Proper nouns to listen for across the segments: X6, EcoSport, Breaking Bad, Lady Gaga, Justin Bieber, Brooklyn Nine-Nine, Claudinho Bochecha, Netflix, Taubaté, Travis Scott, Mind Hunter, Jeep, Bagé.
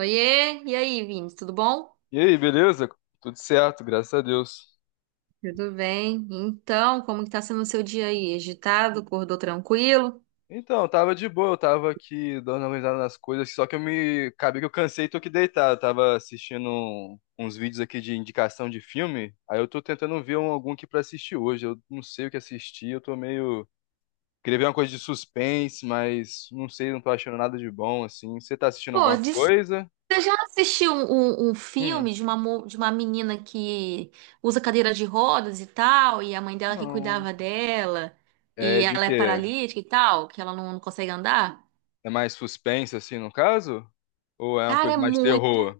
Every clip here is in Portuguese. Oiê, e aí, Vini, tudo bom? E aí, beleza? Tudo certo, graças a Deus. Tudo bem. Então, como que tá sendo o seu dia aí? Agitado? Acordou tranquilo? Então, tava de boa, eu tava aqui dando uma risada nas coisas, só que eu me. Acabei que eu cansei e tô aqui deitado. Eu tava assistindo uns vídeos aqui de indicação de filme, aí eu tô tentando ver algum aqui pra assistir hoje. Eu não sei o que assistir, eu tô meio. Queria ver uma coisa de suspense, mas não sei, não tô achando nada de bom, assim. Você tá assistindo Pô, alguma coisa? você já assistiu um Hum, filme de de uma menina que usa cadeira de rodas e tal, e a mãe dela que não. cuidava dela, e É de ela é quê? paralítica e tal, que ela não consegue andar? É mais suspense, assim, no caso? Ou é uma Cara, coisa é mais muito terror?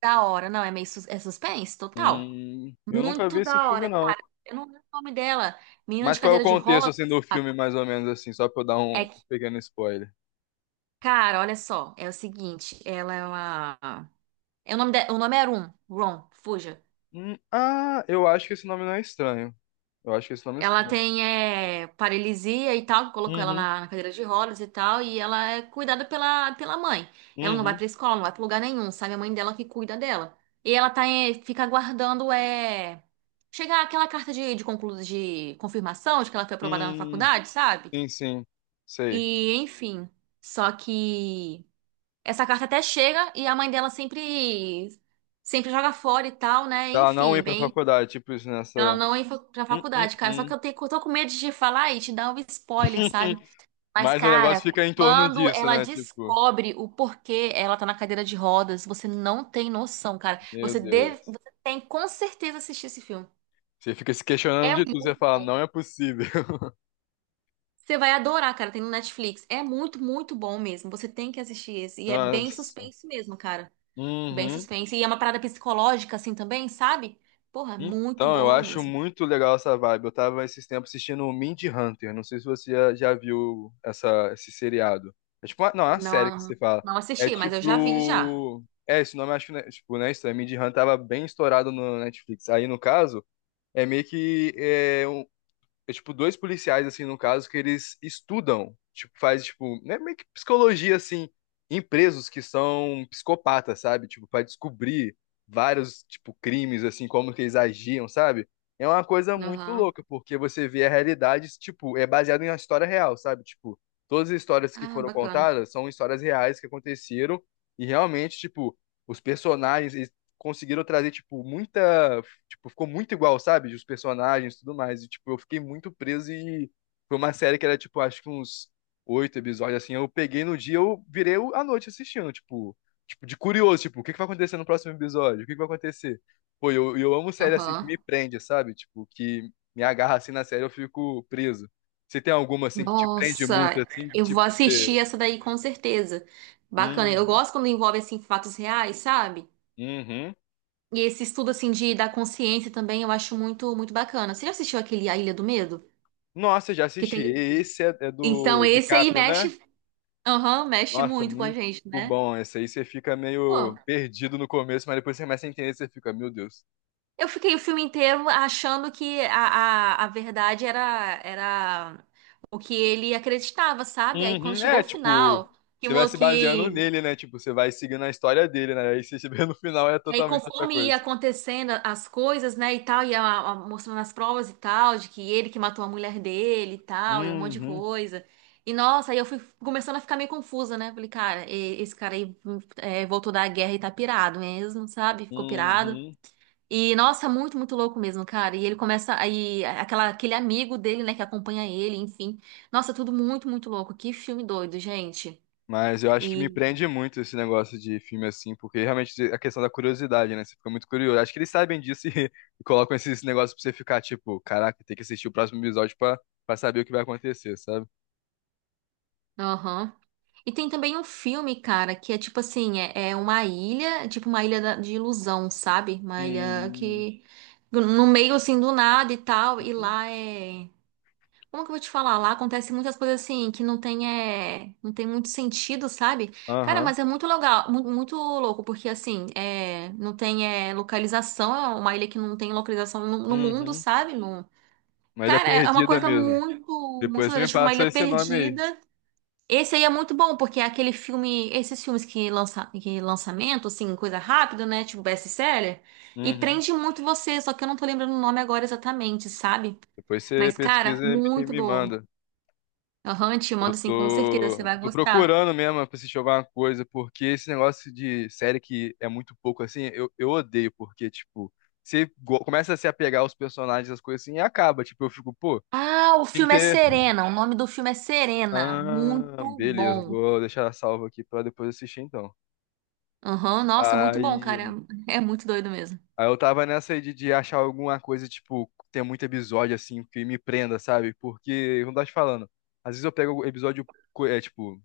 da hora. Não, é é suspense total. Eu nunca vi Muito esse da filme, hora, não. cara. Eu não lembro o nome dela. Menina Mas de qual é o cadeira de contexto, rodas. assim, do filme, mais ou menos, assim, só pra eu dar um é pequeno spoiler? Cara, olha só, é o seguinte, ela é uma. É, o nome é Rum, Ron, fuja. Ah, eu acho que esse nome não é estranho. Eu acho que esse nome é Ela estranho. tem paralisia e tal, que colocou ela Uhum, na cadeira de rodas e tal, e ela é cuidada pela mãe. Ela não vai uhum, pra escola, não vai pra lugar nenhum, sabe? A mãe dela que cuida dela. E ela tá, fica aguardando chegar aquela carta de confirmação de que ela foi aprovada na hum, faculdade, sabe? sim, sim, sei. E, enfim. Só que. Essa carta até chega e a mãe dela sempre joga fora e tal, né? Pra Ela não Enfim, ir pra bem, faculdade, tipo isso, nessa. ela não pra Hum, hum, faculdade, cara. Só que hum. Eu tô com medo de te falar e te dar um spoiler, sabe? Mas, Mas o negócio cara, fica em torno quando disso, ela né? Tipo, descobre o porquê ela tá na cadeira de rodas, você não tem noção, cara. meu Deus. Você tem com certeza assistir esse filme. Você fica se questionando É de tudo, muito você fala, bom. não é possível. Você vai adorar, cara. Tem no Netflix. É muito, muito bom mesmo. Você tem que assistir esse. E é bem Nossa. suspense mesmo, cara. Bem Uhum. suspense. E é uma parada psicológica, assim, também, sabe? Porra, é muito Então, eu boa acho mesmo. muito legal essa vibe. Eu tava esses tempos assistindo o Mind Hunter. Não sei se você já, já viu essa, esse seriado. É tipo, uma, não, é uma série que Não, você fala. não É assisti, mas eu já vi já. tipo. É, esse nome eu acho que, né, tipo, né, isso, é, Mind Hunter tava bem estourado no Netflix. Aí, no caso, é meio que é, é tipo dois policiais assim no caso que eles estudam, tipo faz tipo, né, meio que psicologia assim em presos que são psicopatas, sabe? Tipo, para descobrir vários tipo crimes assim, como que eles agiam, sabe? É uma coisa muito Aham. louca, porque você vê a realidade, tipo, é baseado em uma história real, sabe? Tipo, todas as histórias que Ah, foram bacana. contadas são histórias reais que aconteceram e realmente, tipo, os personagens eles conseguiram trazer tipo muita. Tipo, ficou muito igual, sabe? Os personagens e tudo mais. E, tipo, eu fiquei muito preso e foi uma série que era, tipo, acho que uns oito episódios, assim. Eu peguei no dia, eu virei à noite assistindo, tipo, tipo, de curioso, tipo, o que que vai acontecer no próximo episódio? O que que vai acontecer? Pô, eu amo série assim que me Aham. prende, sabe? Tipo, que me agarra assim na série, eu fico preso. Você tem alguma assim que te prende muito, Nossa, assim, que eu tipo, vou você. assistir essa daí com certeza. Bacana. Eu Uhum. gosto quando envolve, assim, fatos reais, sabe? Uhum. E esse estudo, assim, da consciência também eu acho muito, muito bacana. Você já assistiu aquele A Ilha do Medo? Nossa, já Que assisti. tem... Esse é, é Então, do esse aí DiCaprio, né? mexe... Aham, mexe Nossa, muito com a muito gente, né? bom. Esse aí você fica meio Pô. perdido no começo, mas depois você começa a entender, você fica, meu Deus. Eu fiquei o filme inteiro achando que a verdade era o que ele acreditava, sabe? Aí quando Uhum, chegou é, o tipo, final, que, você vai mo- se baseando que nele, né? Tipo, você vai seguindo a história dele, né? Aí você se vê no final é e aí totalmente outra conforme ia coisa. acontecendo as coisas, né, e tal, mostrando as provas e tal, de que ele que matou a mulher dele e tal, e um monte de Uhum, coisa. E nossa, aí eu fui começando a ficar meio confusa, né? Falei, cara, esse cara aí voltou da guerra e tá pirado mesmo, sabe? Ficou pirado. uhum. E, nossa, muito, muito louco mesmo, cara. E ele começa aí, aquele amigo dele, né, que acompanha ele, enfim. Nossa, tudo muito, muito louco. Que filme doido, gente. Mas eu acho que me E, prende muito esse negócio de filme assim, porque realmente a questão da curiosidade, né? Você fica muito curioso. Acho que eles sabem disso e, e colocam esses negócios pra você ficar, tipo, caraca, tem que assistir o próximo episódio pra, pra saber o que vai acontecer, sabe? aham. E tem também um filme, cara, que é tipo assim, é uma ilha, tipo uma de ilusão, sabe? Uma ilha Uhum. que no meio assim do nada e tal, e lá é como que eu vou te falar? Lá acontece muitas coisas assim que não tem, não tem muito sentido, sabe? Cara, Aham. mas é muito legal, muito louco, porque assim, não tem localização, é uma ilha que não tem localização no mundo, Uhum. sabe? Não. Mas ele é Cara, é uma perdida coisa mesmo. muito, muito Depois você legal, me tipo uma ilha passa esse nome aí. perdida. Esse aí é muito bom, porque é aquele filme, esses filmes que lança, que lançamento, assim, coisa rápida, né? Tipo best-seller, e Uhum. prende muito você, só que eu não tô lembrando o nome agora exatamente, sabe? Depois você Mas, cara, pesquisa e me, muito me bom. manda. Aham, te Eu mando sim, com certeza, você tô, vai tô gostar. procurando mesmo pra assistir alguma coisa, porque esse negócio de série que é muito pouco assim, eu odeio, porque, tipo, você começa a se apegar aos personagens, as coisas assim, e acaba. Tipo, eu fico, pô, Ah, o tem que filme é ter. Serena. O nome do filme é Serena. Ah, Muito beleza, bom. vou deixar salvo aqui pra depois assistir então. Aham, nossa, muito bom, cara. Aí. É muito doido mesmo. Aí eu tava nessa aí de achar alguma coisa, tipo, tem muito episódio, assim, que me prenda, sabe? Porque, como eu tava te falando, às vezes eu pego episódio, é, tipo,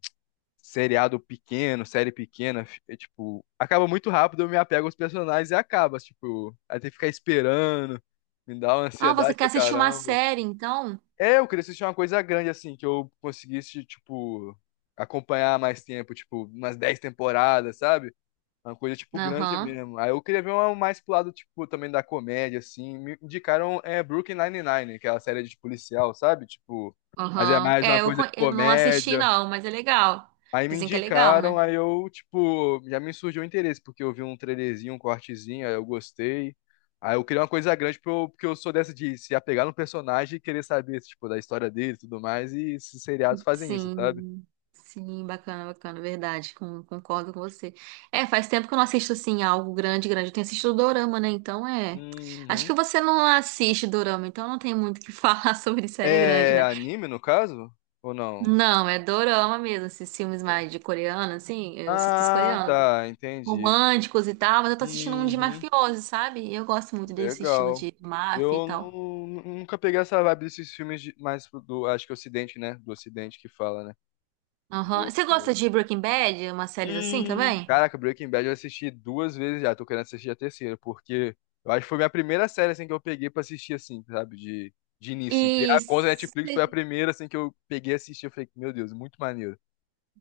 seriado pequeno, série pequena, é, tipo, acaba muito rápido, eu me apego aos personagens e acaba, tipo, aí tem que ficar esperando, me dá uma Ah, você ansiedade quer do assistir uma caramba. série, então? É, eu queria assistir uma coisa grande, assim, que eu conseguisse, tipo, acompanhar mais tempo, tipo, umas 10 temporadas, sabe? Uma coisa, tipo, grande Aham, mesmo. Aí eu queria ver uma mais pro lado, tipo, também da comédia, assim. Me indicaram é, Brooklyn Nine-Nine, aquela série de policial, sabe? Tipo, mas é aham. mais uma É, coisa de eu não assisti comédia. não, mas é legal. Aí me Dizem que é legal, né? indicaram, aí eu, tipo, já me surgiu o interesse, porque eu vi um trailerzinho, um cortezinho, aí eu gostei. Aí eu queria uma coisa grande, porque eu sou dessa de se apegar no personagem e querer saber, tipo, da história dele e tudo mais, e esses seriados fazem isso, sabe? Sim, sim, bacana, bacana, verdade, concordo com você. É, faz tempo que eu não assisto, assim, algo grande, grande. Eu tenho assistido Dorama, né? Então, é... Acho que Uhum. você não assiste Dorama, então não tem muito o que falar sobre série grande, É né? anime, no caso? Ou não? Não, é Dorama mesmo, esses filmes mais de coreano, assim, eu assisto os Ah, coreanos, tá, entendi. românticos e tal, mas eu tô assistindo um de Uhum, mafioso, sabe? E eu gosto muito desse estilo legal. de máfia e Eu tal. Nunca peguei essa vibe desses filmes mais do, acho que Ocidente, né? Do Ocidente que fala, né? Aham. Do, Você gosta do... de Breaking Bad, umas séries assim também? Caraca, Breaking Bad eu assisti duas vezes já, tô querendo assistir a terceira, porque eu acho que foi a minha primeira série, assim, que eu peguei pra assistir, assim, sabe? De início, assim. Criar a conta Isso. Netflix foi a primeira, assim, que eu peguei e assisti, eu falei, meu Deus, muito maneiro.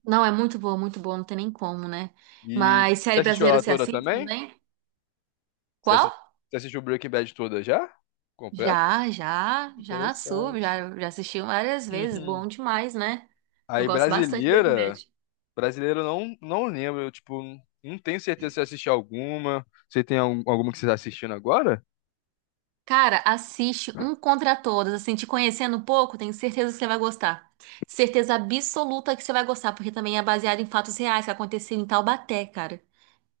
Não, é muito boa, não tem nem como, né? E Mas você série assistiu brasileira ela você toda assiste também? também? Você Qual? assi- você assistiu Breaking Bad toda já? Completo? Já, já, já sou, Interessante. já, já assisti várias vezes, Uhum. bom demais, né? Eu Aí, gosto bastante de Breaking brasileira, Bad. brasileira eu não, não lembro, eu, tipo, não tenho certeza se eu assisti alguma. Você tem alguma que você tá assistindo agora? Cara, assiste Um Contra Todos, assim, te conhecendo um pouco, tenho certeza que você vai gostar. Certeza absoluta que você vai gostar, porque também é baseado em fatos reais que aconteceram em Taubaté, cara.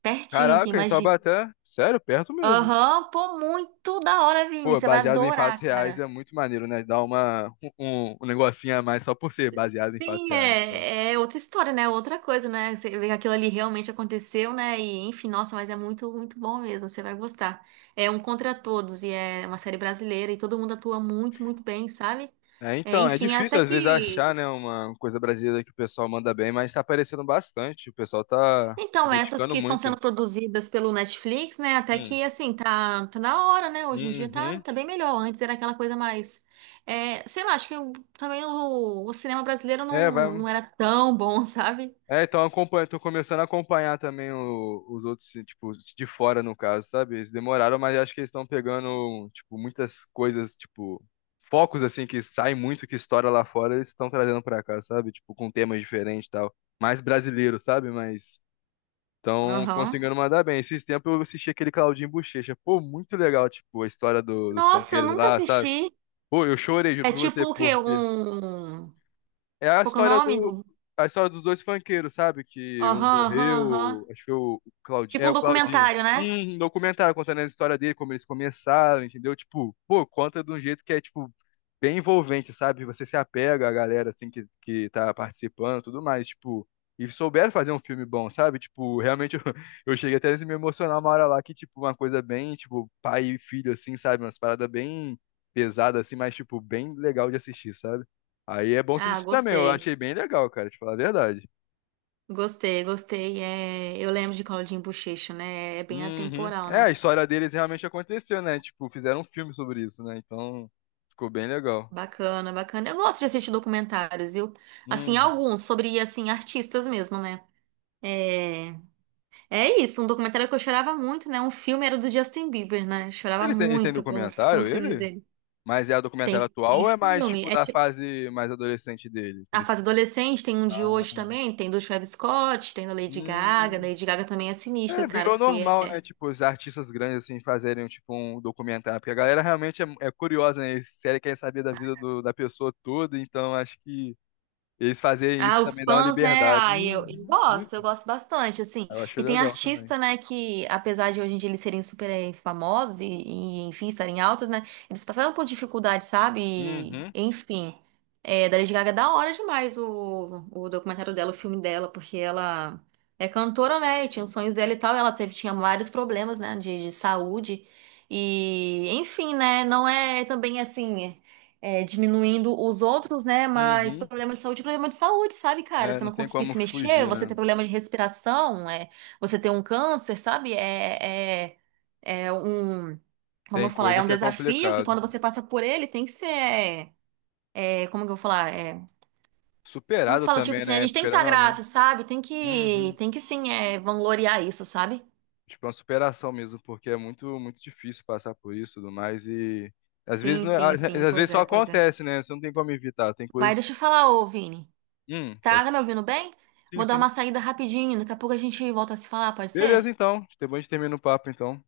Pertinho aqui, Caraca, então imagina. Taubaté, sério, perto mesmo. Aham, pô, muito da hora, Vini, Pô, você vai baseado em fatos adorar, reais cara. é muito maneiro, né? Dá uma, um, um um negocinho a mais só por ser baseado em fatos Sim, reais, sabe? é, é outra história, né? Outra coisa, né? Você vê que aquilo ali realmente aconteceu, né? E enfim, nossa, mas é muito, muito bom mesmo. Você vai gostar. É Um Contra Todos e é uma série brasileira e todo mundo atua muito, muito bem, sabe? É, É, então, é enfim, difícil até às vezes que. achar, né, uma coisa brasileira que o pessoal manda bem, mas tá aparecendo bastante. O pessoal tá se Então, essas dedicando que estão muito. sendo produzidas pelo Netflix, né? Até Hum. que, assim, tá, tá na hora, né? Hoje em dia tá, Uhum. tá bem melhor. Antes era aquela coisa mais. É, sei lá, acho que também o cinema brasileiro É, vai. não era tão bom, sabe? É, então eu acompanho, tô começando a acompanhar também os outros, tipo, os de fora no caso, sabe? Eles demoraram, mas acho que eles estão pegando, tipo, muitas coisas, tipo, focos assim que saem muito, que estoura lá fora, eles estão trazendo pra cá, sabe? Tipo, com temas diferentes e tal. Mais brasileiro, sabe? Mas estão Aham. conseguindo mandar bem. Esses tempos eu assisti aquele Claudinho Bochecha. Pô, muito legal, tipo, a história dos Nossa, eu funkeiros nunca lá, sabe? assisti. Pô, eu chorei, juro É pra tipo você, o quê? porque Um. é a Qual que é o história nome? do Do. a história dos dois funkeiros, sabe? Que um Aham, aham, morreu, aham. acho que foi o Claudinho, Tipo é um o Claudinho. documentário, né? Um documentário contando a história dele, como eles começaram, entendeu? Tipo, pô, conta de um jeito que é tipo bem envolvente, sabe? Você se apega à galera, assim, que tá participando, e tudo mais, tipo. E souberam fazer um filme bom, sabe? Tipo, realmente eu, eu cheguei até a me emocionar uma hora lá que, tipo, uma coisa bem, tipo, pai e filho, assim, sabe? Umas paradas bem pesadas, assim, mas, tipo, bem legal de assistir, sabe? Aí é bom você Ah, assistir também, eu gostei. achei bem legal, cara, te falar a verdade. Gostei, gostei. É... Eu lembro de Claudinho Bochecha, né? É bem Uhum. atemporal, É, né? a história deles realmente aconteceu, né? Tipo, fizeram um filme sobre isso, né? Então, ficou bem legal. Bacana, bacana. Eu gosto de assistir documentários, viu? Assim, Uhum. alguns sobre, assim, artistas mesmo, né? É... é isso, um documentário que eu chorava muito, né? Um filme era do Justin Bieber, né? Chorava Ele tem muito com com documentário, os filmes ele? dele. Mas é o documentário Tem, atual tem ou é mais filme. tipo da fase mais adolescente dele? Que A ele. fase adolescente tem um de hoje Ah, também, tem do Travis Scott, tem da Lady Gaga. hum. Lady Gaga também é sinistro, É, cara, virou porque normal, né? Tipo, os artistas grandes assim fazerem tipo um documentário, porque a galera realmente é, é curiosa, né? Eles sério querem saber da vida da pessoa toda, então acho que eles fazerem isso ah, os também dá uma fãs, né? liberdade. Ah, Uhum, isso. eu gosto bastante, assim. Eu achei E tem legal também. artista, né, que apesar de hoje em dia eles serem super famosos enfim, estarem altos, né? Eles passaram por dificuldade, sabe? E, Uhum, enfim, é, da Lady Gaga é da hora demais o documentário dela, o filme dela, porque ela é cantora, né? E tinha os sonhos dela e tal, e ela tinha vários problemas, né, de saúde. E, enfim, né? Não é também assim é, diminuindo os outros, né? Mas uhum. problema de saúde, é problema de saúde, sabe, cara? É, Você não não tem conseguir como se mexer, fugir, você né? ter problema de respiração, é, você ter um câncer, sabe? É um, como Tem eu falar, é coisa um que é desafio que complicado. quando você passa por ele tem que ser, como que eu vou falar, é, como que Superado fala, tipo também, assim, a né? gente tem que Querendo estar ou não. grato, sabe? Uhum. Tem que sim, é, vangloriar isso, sabe? Tipo, é uma superação mesmo, porque é muito, muito difícil passar por isso e tudo mais. E às vezes, Sim, não, sim, às sim, às vezes pois só é, pois é. acontece, né? Você não tem como evitar. Tem Mas coisas. deixa eu falar, ô Vini, tá, Pode. tá me ouvindo bem? Sim, Vou dar uma sim. saída rapidinho, daqui a pouco a gente volta a se falar, pode ser? Beleza, então. Depois a gente termina o papo, então.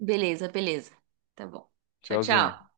Beleza, beleza. Tá bom. Tchau, Tchauzinho. tchau.